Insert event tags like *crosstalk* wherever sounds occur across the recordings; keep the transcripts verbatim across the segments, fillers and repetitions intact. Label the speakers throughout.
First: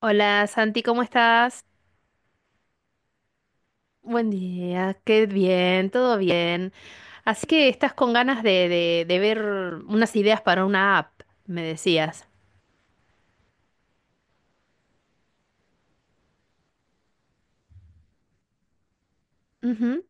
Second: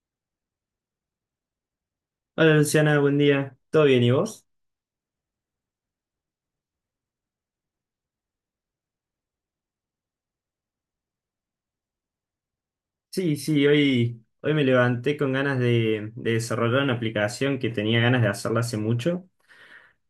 Speaker 1: Hola Santi, ¿cómo estás?
Speaker 2: Hola Luciana, buen día. ¿Todo bien y
Speaker 1: Buen
Speaker 2: vos?
Speaker 1: día, qué bien, todo bien. Así que estás con ganas de, de- de ver unas ideas para una app, me decías.
Speaker 2: Sí, sí, hoy, hoy me levanté con ganas de, de desarrollar una aplicación que tenía ganas de hacerla hace mucho,
Speaker 1: Ujú.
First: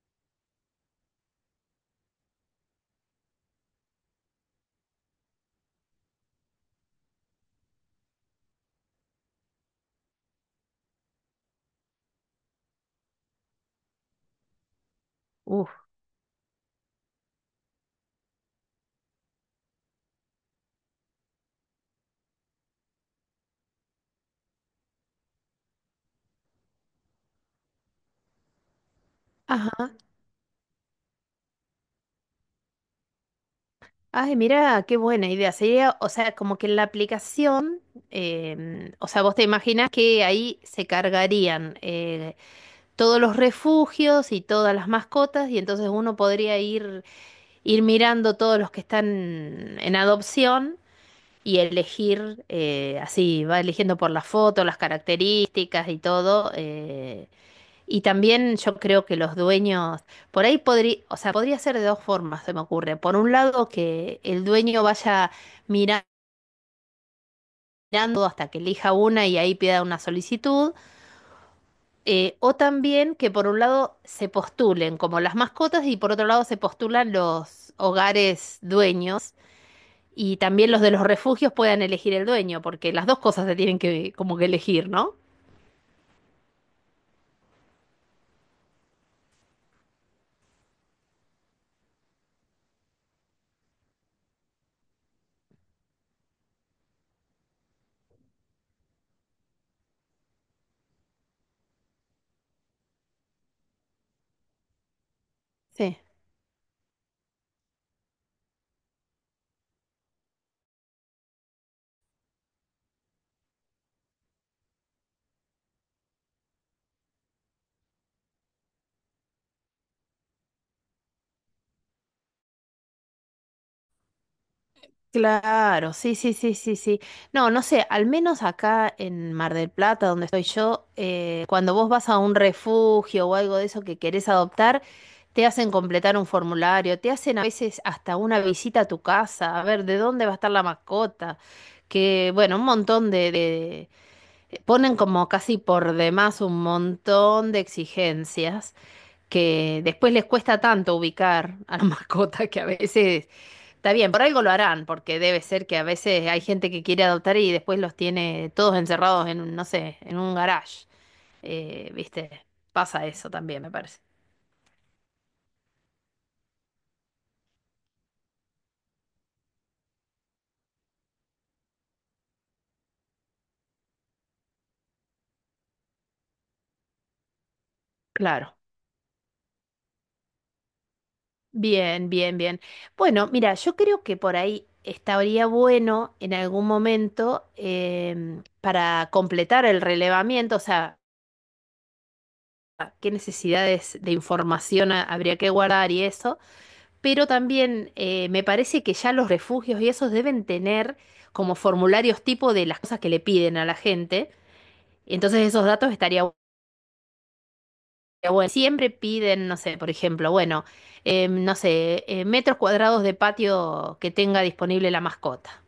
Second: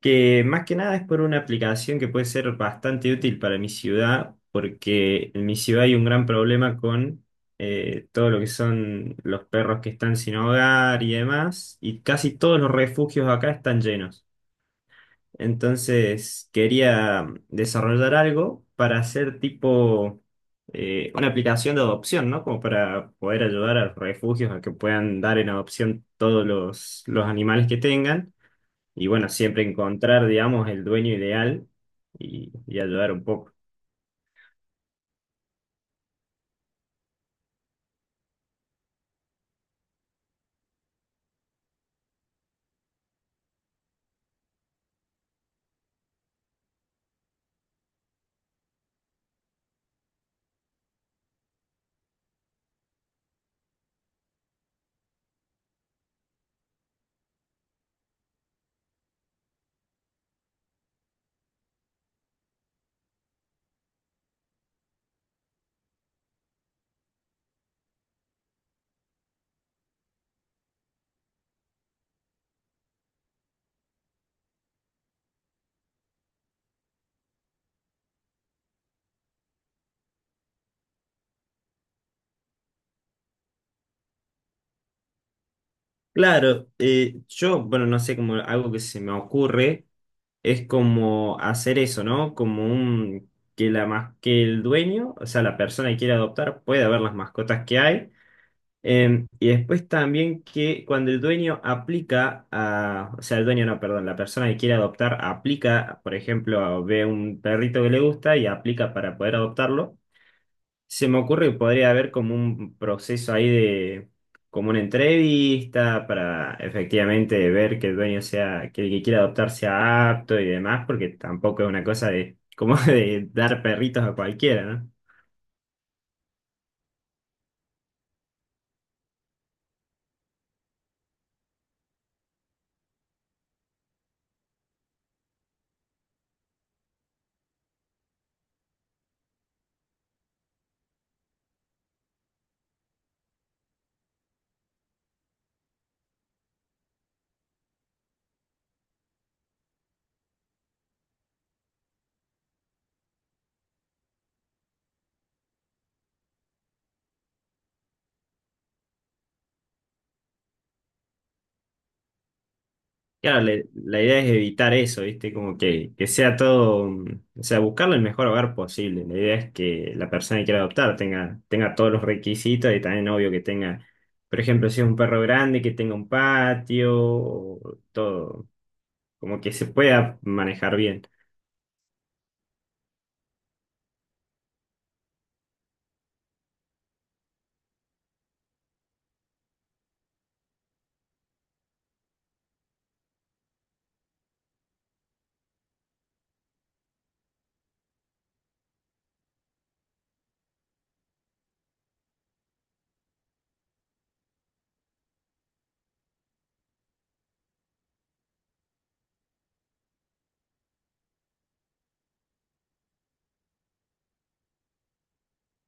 Speaker 2: que más que nada es por una aplicación que puede ser bastante útil para mi ciudad, porque en mi ciudad hay un gran problema con eh, todo lo que son los perros que están sin hogar y demás, y casi todos los refugios acá están llenos.
Speaker 1: Uf.
Speaker 2: Entonces quería desarrollar algo para hacer tipo eh, una aplicación de adopción, ¿no? Como para poder ayudar a los refugios a que puedan dar en adopción todos los, los animales que tengan. Y bueno, siempre
Speaker 1: Ajá.
Speaker 2: encontrar, digamos, el dueño ideal y, y ayudar un poco.
Speaker 1: Ay, mira, qué buena idea. Sería, o sea, como que en la aplicación, em, o sea, vos te imaginas que ahí se cargarían eh, todos los refugios y todas las mascotas, y entonces uno podría ir, ir mirando todos los que están en adopción. Y elegir, eh, así, va eligiendo por las fotos, las características y todo. Eh, y también yo creo que los dueños, por ahí podría, o sea, podría ser de dos formas, se me ocurre. Por un lado, que el dueño vaya mira- mirando hasta que elija una y ahí pida una solicitud. Eh, o también que por un lado se postulen como las mascotas y por otro lado se postulan los hogares dueños. Y también los de los refugios puedan elegir el dueño, porque las dos cosas se tienen que como que elegir, ¿no?
Speaker 2: Claro, eh, yo, bueno, no sé, como algo que se me ocurre es como hacer eso, ¿no? Como un, que la, mas- que el dueño, o sea, la persona que quiere adoptar, pueda ver las mascotas que hay. Em, y después también que cuando el dueño aplica a, o sea, el dueño no, perdón, la persona que quiere adoptar
Speaker 1: Sí.
Speaker 2: aplica, por ejemplo, ve un perrito que le gusta y aplica para poder adoptarlo. Se me ocurre que podría haber como un proceso ahí de, como una entrevista para efectivamente ver que el dueño sea, que el que quiera adoptar sea apto y demás, porque tampoco es una cosa de, como *laughs* de dar perritos a cualquiera, ¿no?
Speaker 1: Claro, sí, sí, sí, sí, sí. No, no sé, al menos acá en Mar del Plata, donde estoy yo, eh, cuando vos vas a un refugio o algo de eso que querés adoptar, te hacen completar un formulario, te hacen a veces hasta una visita a tu casa, a ver de dónde va a estar la mascota, que bueno, un montón de, de- ponen como casi por demás un montón de exigencias que después les cuesta tanto ubicar a la *laughs* mascota que a veces, está bien, por algo lo harán, porque debe ser que a veces hay gente que quiere adoptar y después los tiene todos encerrados en, un, no sé, en un garage. Eh, ¿viste? Pasa eso
Speaker 2: Claro,
Speaker 1: también,
Speaker 2: le-
Speaker 1: me parece.
Speaker 2: la idea es evitar eso, ¿viste? Como que, que sea todo, mm, o sea, buscarle el mejor hogar posible. La idea es que la persona que quiera adoptar tenga, tenga todos los requisitos y también obvio que tenga, por ejemplo, si es un perro grande, que tenga un patio, o todo,
Speaker 1: Claro.
Speaker 2: como que se pueda manejar bien.
Speaker 1: Bien, bien, bien. Bueno, mira, yo creo que por ahí estaría bueno en algún momento em, para completar el relevamiento, o sea, qué necesidades de información ha- habría que guardar y eso. Pero también eh, me parece que ya los refugios y esos deben tener como formularios tipo de las cosas que le piden a la gente. Entonces esos datos estaría bu- bueno. Siempre piden, no sé, por ejemplo, bueno, eh, no sé, eh, metros cuadrados de patio que tenga disponible la mascota.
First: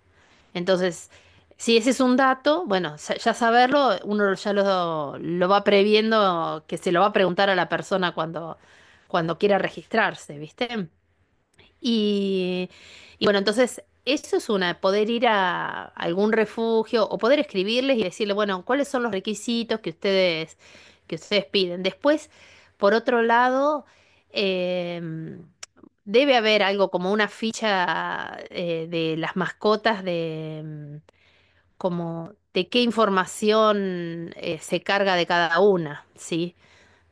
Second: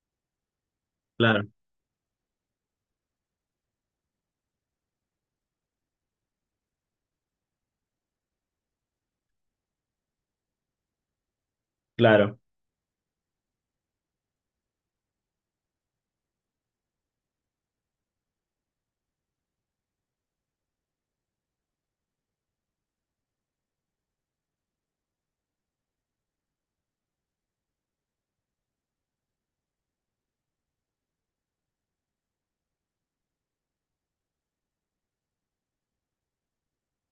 Speaker 1: Entonces,
Speaker 2: Claro,
Speaker 1: si ese es un dato, bueno, sa- ya saberlo, uno ya lo, lo va previendo, que se lo va a preguntar a la persona cuando, cuando quiera registrarse, ¿viste?
Speaker 2: claro.
Speaker 1: Y, y bueno, entonces eso es una, poder ir a algún refugio o poder escribirles y decirle, bueno, ¿cuáles son los requisitos que ustedes, que ustedes piden? Después, por otro lado, em, debe haber algo como una ficha eh, de las mascotas de... em, como de qué información eh, se carga de cada una, ¿sí?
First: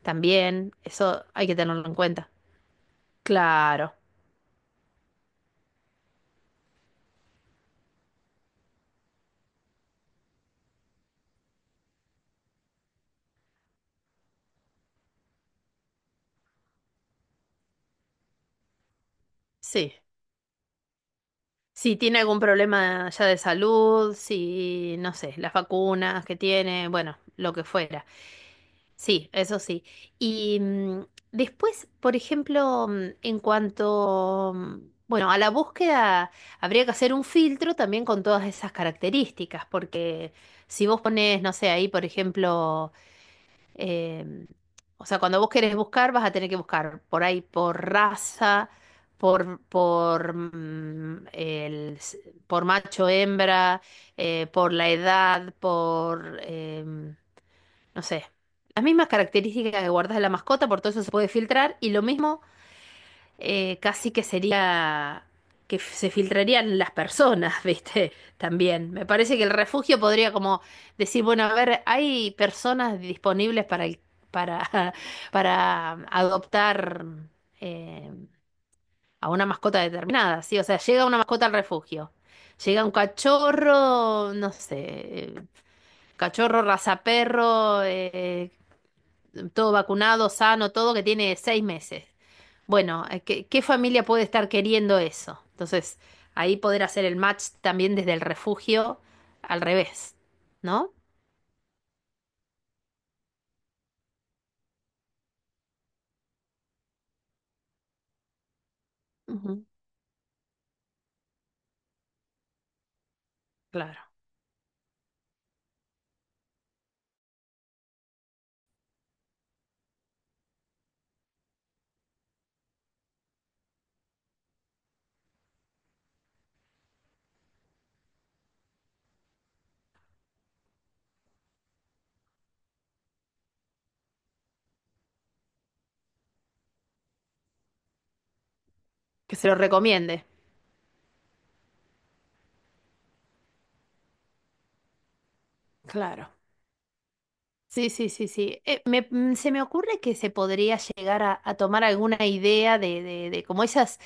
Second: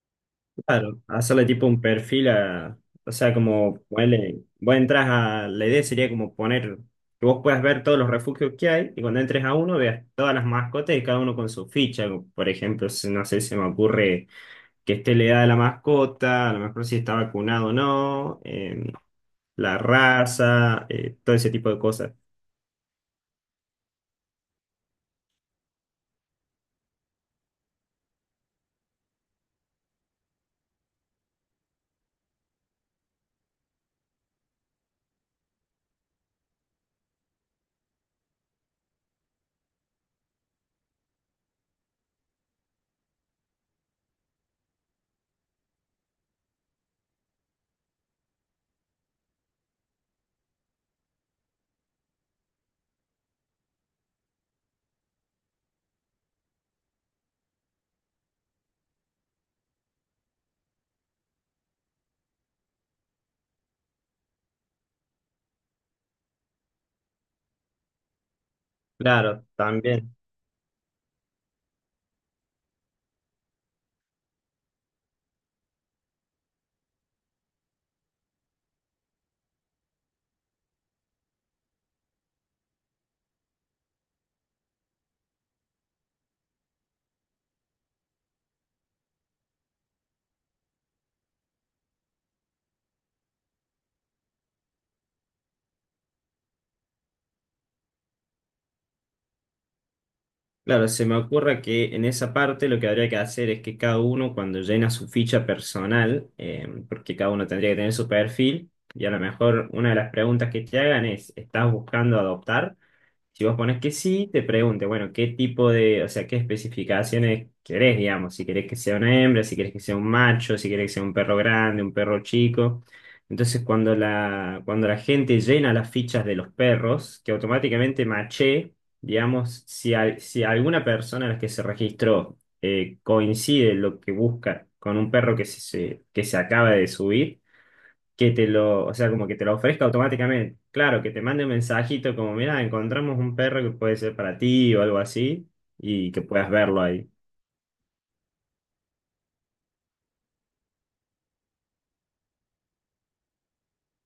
Speaker 1: También,
Speaker 2: Claro,
Speaker 1: eso
Speaker 2: hacerle
Speaker 1: hay que
Speaker 2: tipo un
Speaker 1: tenerlo en
Speaker 2: perfil
Speaker 1: cuenta.
Speaker 2: a, o sea, como
Speaker 1: Claro,
Speaker 2: ponerle, vos entras a, la idea sería como poner, que vos puedas ver todos los refugios que hay y cuando entres a uno veas todas las mascotas y cada uno con su ficha, como, por ejemplo, si- no sé, se me ocurre que esté la edad de la mascota, a lo mejor si está vacunado o no, eh, la
Speaker 1: sí.
Speaker 2: raza, eh, todo ese tipo de
Speaker 1: Si
Speaker 2: cosas.
Speaker 1: tiene algún problema ya de salud, si, no sé, las vacunas que tiene, bueno, lo que fuera. Sí, eso sí. Y mm, después, por ejemplo, mm, en cuanto, mm, bueno, a la búsqueda, habría que hacer un filtro también con todas esas características, porque si vos pones, no sé, ahí, por ejemplo, eh, o sea, cuando vos querés buscar, vas a tener que buscar por ahí, por raza, por, por, mm, el, s- por macho, hembra, eh, por la edad, por, em, no sé, las mismas características que guardas de la mascota, por todo eso se puede filtrar. Y lo mismo eh, casi que sería que f- se filtrarían las personas, *laughs* ¿viste? También. Me parece que
Speaker 2: Claro,
Speaker 1: el refugio
Speaker 2: también.
Speaker 1: podría como decir, bueno, a ver, hay personas disponibles para el- para, *laughs* para adoptar eh, a una mascota determinada, ¿sí? O sea, llega una mascota al refugio. Llega un cachorro, no sé, eh, cachorro, raza perro, eh, todo vacunado, sano, todo, que tiene seis meses. Bueno, eh, ¿qué, qué familia puede estar queriendo eso? Entonces, ahí poder hacer el match también desde el refugio al revés,
Speaker 2: Claro,
Speaker 1: ¿no?
Speaker 2: se me ocurre que en esa parte lo que habría que hacer es que cada uno cuando llena su ficha personal, eh, porque cada uno tendría que tener su perfil, y a lo
Speaker 1: Ujú.
Speaker 2: mejor una de las preguntas que te hagan es, ¿estás buscando adoptar? Si vos pones que
Speaker 1: Claro.
Speaker 2: sí, te pregunte, bueno, qué tipo de, o sea, qué especificaciones querés, digamos, si querés que sea una hembra, si querés que sea un macho, si querés que sea un perro grande, un perro chico. Entonces, cuando la, cuando la gente llena las fichas de los perros, que automáticamente maché, digamos, si, al- si alguna persona a la que se registró eh, coincide lo que busca con un perro que se, se- que se acaba de subir, que te lo, o sea, como que
Speaker 1: Que
Speaker 2: te
Speaker 1: se
Speaker 2: lo
Speaker 1: lo
Speaker 2: ofrezca
Speaker 1: recomiende.
Speaker 2: automáticamente. Claro, que te mande un mensajito como, mira, encontramos un perro que puede ser para ti o algo así, y que
Speaker 1: Claro.
Speaker 2: puedas verlo ahí.
Speaker 1: Sí, sí, sí, sí. Eh, me- mm, se me ocurre que se podría llegar a, a tomar alguna idea de, de, de como esas,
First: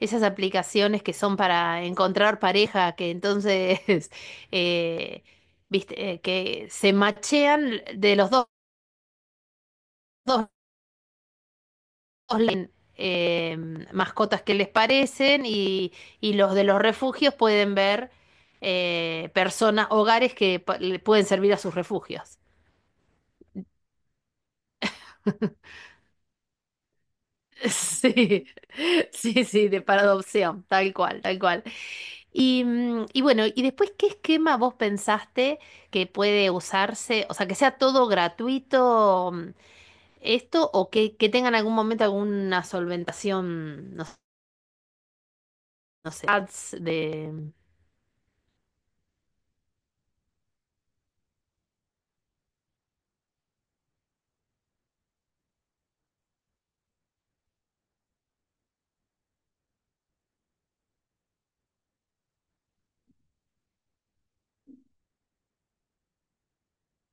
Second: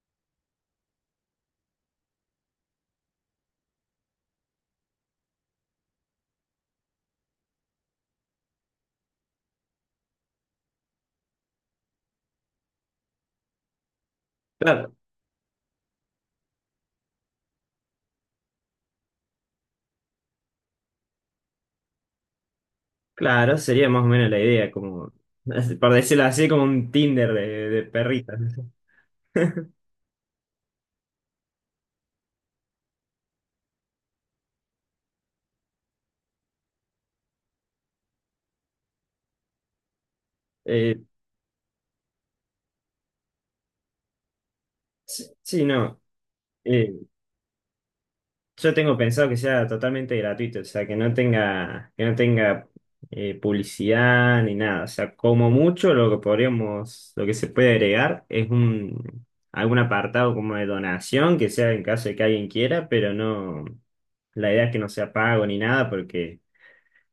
Speaker 1: esas aplicaciones que son para encontrar pareja, que entonces, *laughs* eh, viste, eh, que se machean de los dos, dos leen eh, mascotas que les
Speaker 2: Claro,
Speaker 1: parecen y, y los de los refugios pueden ver eh, personas, hogares que pa- le pueden servir a sus refugios.
Speaker 2: claro, sería más o menos la idea, como,
Speaker 1: *laughs*
Speaker 2: *laughs* por decirlo así, como un Tinder de, de perritas.
Speaker 1: Sí, sí, sí, de para adopción, tal cual, tal cual. Y, mm, y bueno, y después, ¿qué esquema vos pensaste que puede usarse? O sea, que sea todo gratuito, mm, esto, o
Speaker 2: Eh,
Speaker 1: que, que tengan algún momento alguna solventación, no, s-
Speaker 2: sí, sí, no.
Speaker 1: no sé, ads
Speaker 2: eh,
Speaker 1: de...
Speaker 2: Yo tengo pensado que sea totalmente gratuito, o sea, que no tenga, que no tenga eh, publicidad ni nada. O sea, como mucho lo que podríamos, lo que se puede agregar es un algún apartado como de donación, que sea en caso de que alguien quiera, pero no, la idea es que no sea pago ni nada, porque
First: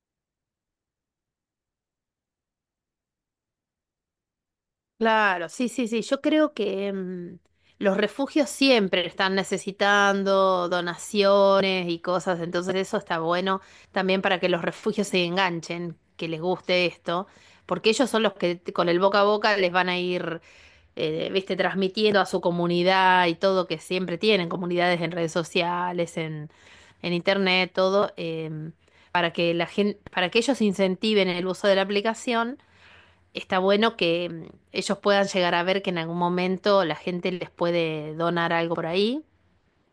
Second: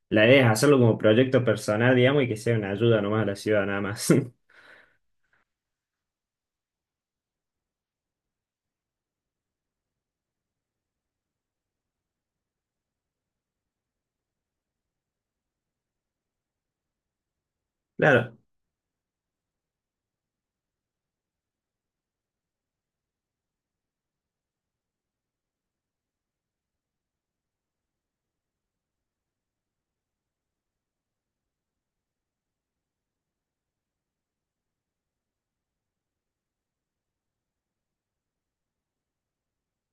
Speaker 2: la idea es hacerlo como proyecto personal, digamos, y que sea una ayuda nomás a la ciudad, nada más. *laughs*
Speaker 1: Claro, sí, sí, sí. Yo creo que mm, los refugios siempre están necesitando donaciones y cosas, entonces eso está bueno también para que los refugios se enganchen, que les guste esto, porque ellos son los
Speaker 2: Claro,
Speaker 1: que t- con el boca a boca les van a ir, eh, viste, transmitiendo a su comunidad y todo, que siempre tienen, comunidades en redes sociales, en, en internet, todo, em, para que la gente, para que ellos incentiven el uso de la aplicación, está bueno que mm, ellos puedan llegar a ver que en algún momento la gente les puede donar algo por ahí.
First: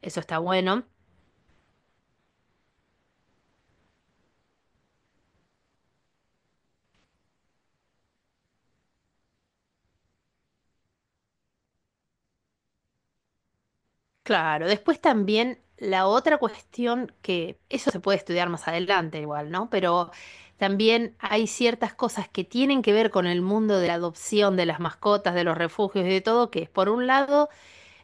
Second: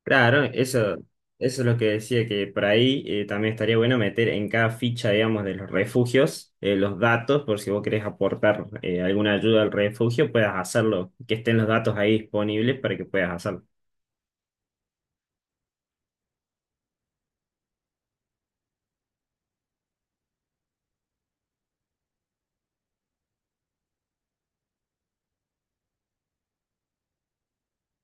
Speaker 1: Eso está
Speaker 2: claro,
Speaker 1: bueno.
Speaker 2: eso, eso es lo que decía, que por ahí eh, también estaría bueno meter en cada ficha, digamos, de los refugios, eh, los datos, por si vos querés aportar eh, alguna ayuda al refugio, puedas hacerlo, que estén los datos ahí disponibles para que puedas hacerlo.
Speaker 1: Claro, después también la otra cuestión, que eso se puede estudiar más adelante igual, ¿no? Pero también hay ciertas cosas que tienen que ver con el mundo de la adopción, de las mascotas, de los refugios y de todo, que es por un lado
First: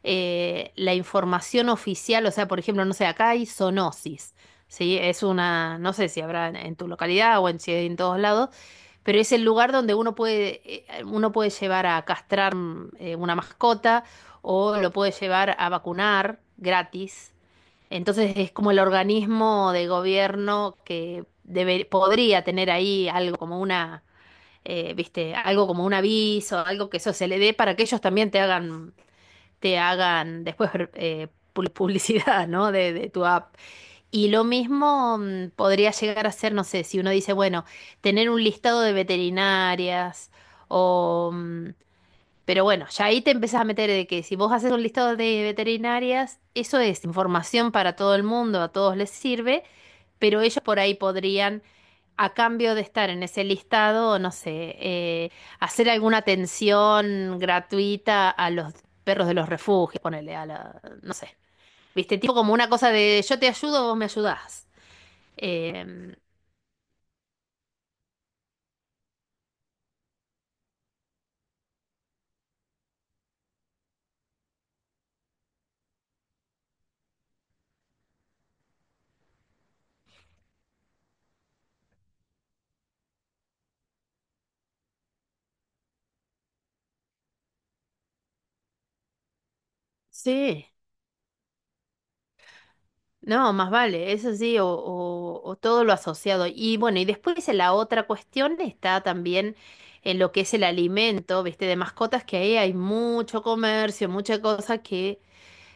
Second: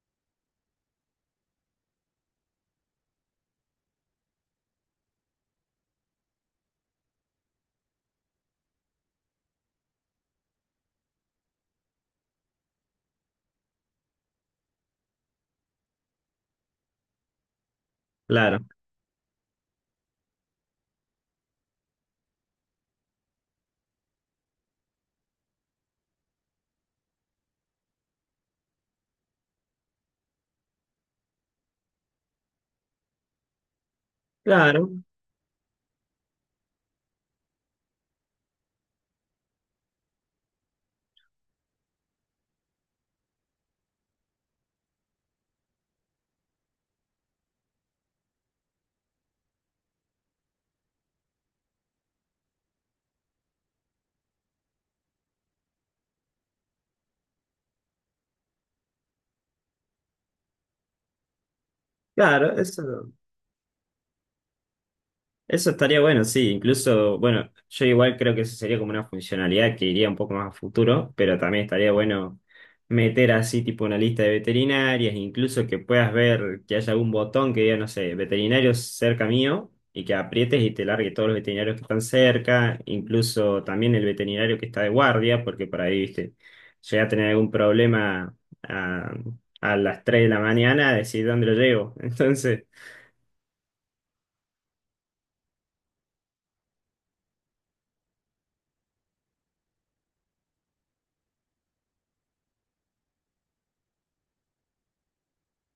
Speaker 1: eh, la información oficial, o sea, por ejemplo, no sé, acá hay zoonosis, ¿sí? Es una, no sé si habrá en, en tu localidad o en, si hay en todos lados, pero es el lugar donde uno puede, eh, uno puede llevar a castrar, mm, eh, una mascota, o lo puede llevar a vacunar gratis. Entonces es
Speaker 2: Claro,
Speaker 1: como el organismo de gobierno que debe- podría tener ahí algo como una, eh, viste, algo como un aviso, algo que eso se le dé para que ellos también te hagan, te hagan después eh, pu- publicidad, ¿no? De, de tu app. Y lo
Speaker 2: claro,
Speaker 1: mismo mm, podría llegar a ser, no sé, si uno dice, bueno, tener un listado de veterinarias o... mm, pero bueno, ya ahí te empezás a meter de que si vos haces un listado de veterinarias, eso es información para todo el mundo, a todos les sirve, pero ellos por ahí podrían, a cambio de estar en ese listado, no sé, eh, hacer alguna atención gratuita a los perros de los refugios, ponerle a la, no sé, viste, tipo como
Speaker 2: claro,
Speaker 1: una cosa
Speaker 2: eso,
Speaker 1: de yo te ayudo, vos me ayudás.
Speaker 2: Eso estaría
Speaker 1: Em,
Speaker 2: bueno, sí. Incluso, bueno, yo igual creo que eso sería como una funcionalidad que iría un poco más a futuro, pero también estaría bueno meter así tipo una lista de veterinarias, incluso que puedas ver que haya algún botón que diga, no sé, veterinarios cerca mío, y que aprietes y te largue todos los veterinarios que están cerca, incluso también el veterinario que está de guardia, porque por ahí, viste, llega a tener algún problema a, a las tres de la
Speaker 1: sí,
Speaker 2: mañana, decir dónde lo llevo. *laughs* Entonces...
Speaker 1: no, más vale, eso sí, o, o o todo lo asociado. Y bueno, y después la otra cuestión está también en lo que es el alimento, viste, de mascotas, que ahí hay mucho comercio, mucha cosa que...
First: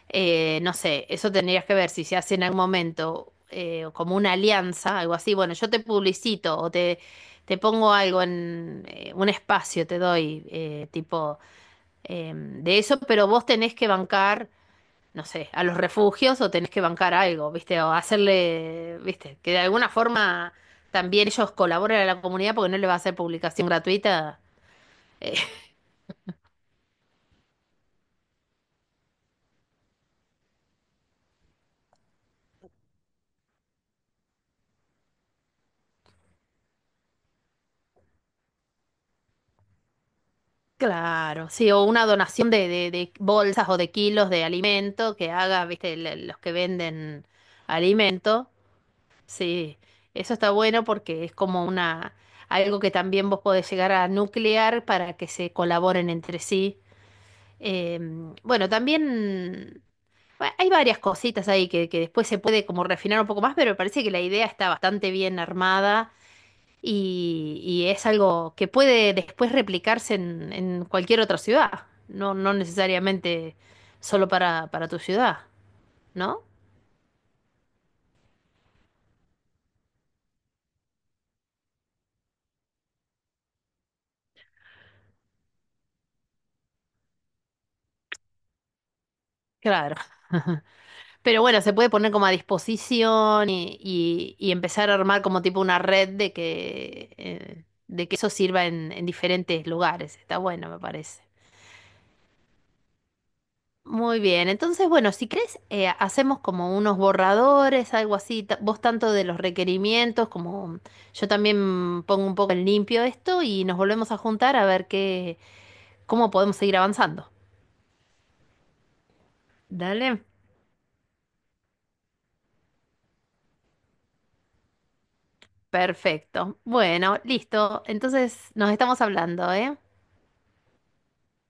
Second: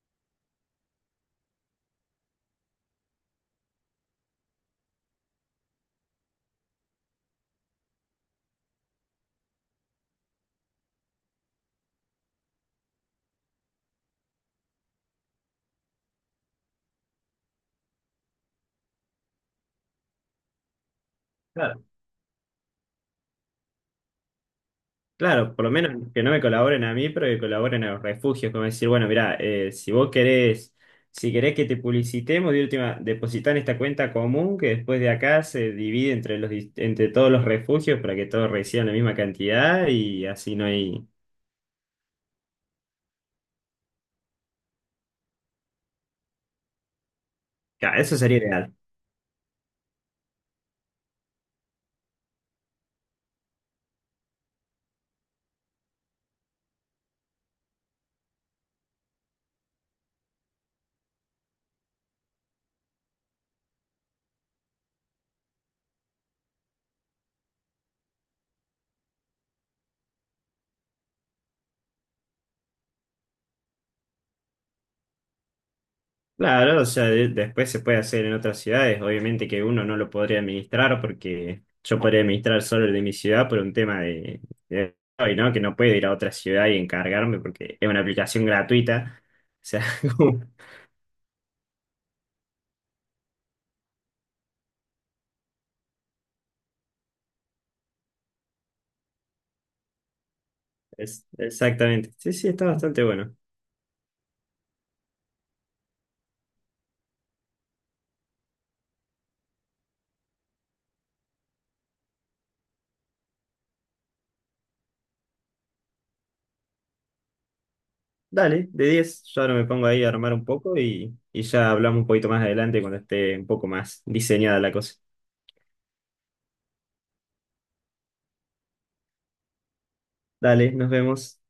Speaker 1: eh, no sé, eso tendrías que ver si se hace en algún momento eh, como una alianza, algo así. Bueno, yo te publicito o te, te pongo algo en eh, un espacio, te doy eh, tipo eh, de eso, pero vos tenés que bancar, no sé, a los refugios, o tenés que bancar algo, ¿viste? O hacerle, ¿viste? Que de alguna forma también ellos colaboren a la comunidad, porque no le va a hacer publicación gratuita.
Speaker 2: Claro, por lo menos que no me colaboren a mí, pero que colaboren a los refugios, como decir, bueno, mirá, eh, si vos querés, si querés que te publicitemos, de última, depositá en esta cuenta común que después de acá se divide entre los, dis- entre todos los refugios para que todos reciban la misma cantidad y así no hay.
Speaker 1: Claro, sí, o una donación de, de, de bolsas o de kilos de alimento que haga, viste, le- los que venden
Speaker 2: Claro, eso sería
Speaker 1: alimento.
Speaker 2: ideal.
Speaker 1: Sí, eso está bueno porque es como una, algo que también vos podés llegar a nuclear para que se colaboren entre sí. Em, bueno, también bueno, hay varias cositas ahí que, que después se puede como refinar un poco más, pero me parece que la idea está bastante bien armada y, y es algo que puede después replicarse en, en cualquier otra ciudad, no, no necesariamente solo para, para tu ciudad, ¿no?
Speaker 2: Claro, o sea, de- después se puede hacer en otras ciudades. Obviamente que uno no lo podría administrar porque yo podría administrar solo el de mi ciudad por un tema de, de hoy, ¿no? Que no puedo ir a otra ciudad y encargarme porque es una aplicación gratuita. O sea,
Speaker 1: Claro.
Speaker 2: *laughs* como-
Speaker 1: Pero bueno, se puede poner como a disposición y, y- y empezar a armar como tipo una red de que, eh, de que eso sirva en, en diferentes lugares. Está bueno, me parece.
Speaker 2: es, exactamente. Sí, sí, está bastante bueno.
Speaker 1: Muy bien, entonces bueno, si crees, eh, hacemos como unos borradores, algo así, ta- vos tanto de los requerimientos como yo también pongo un poco en limpio esto, y nos volvemos a juntar a ver qué, cómo podemos seguir avanzando.
Speaker 2: Dale, de diez, yo ahora me pongo ahí a
Speaker 1: Dale,
Speaker 2: armar un poco y, y ya hablamos un poquito más adelante cuando esté un poco más diseñada la cosa.
Speaker 1: perfecto. Bueno, listo, entonces nos estamos hablando, ¿eh?
Speaker 2: Dale, nos vemos.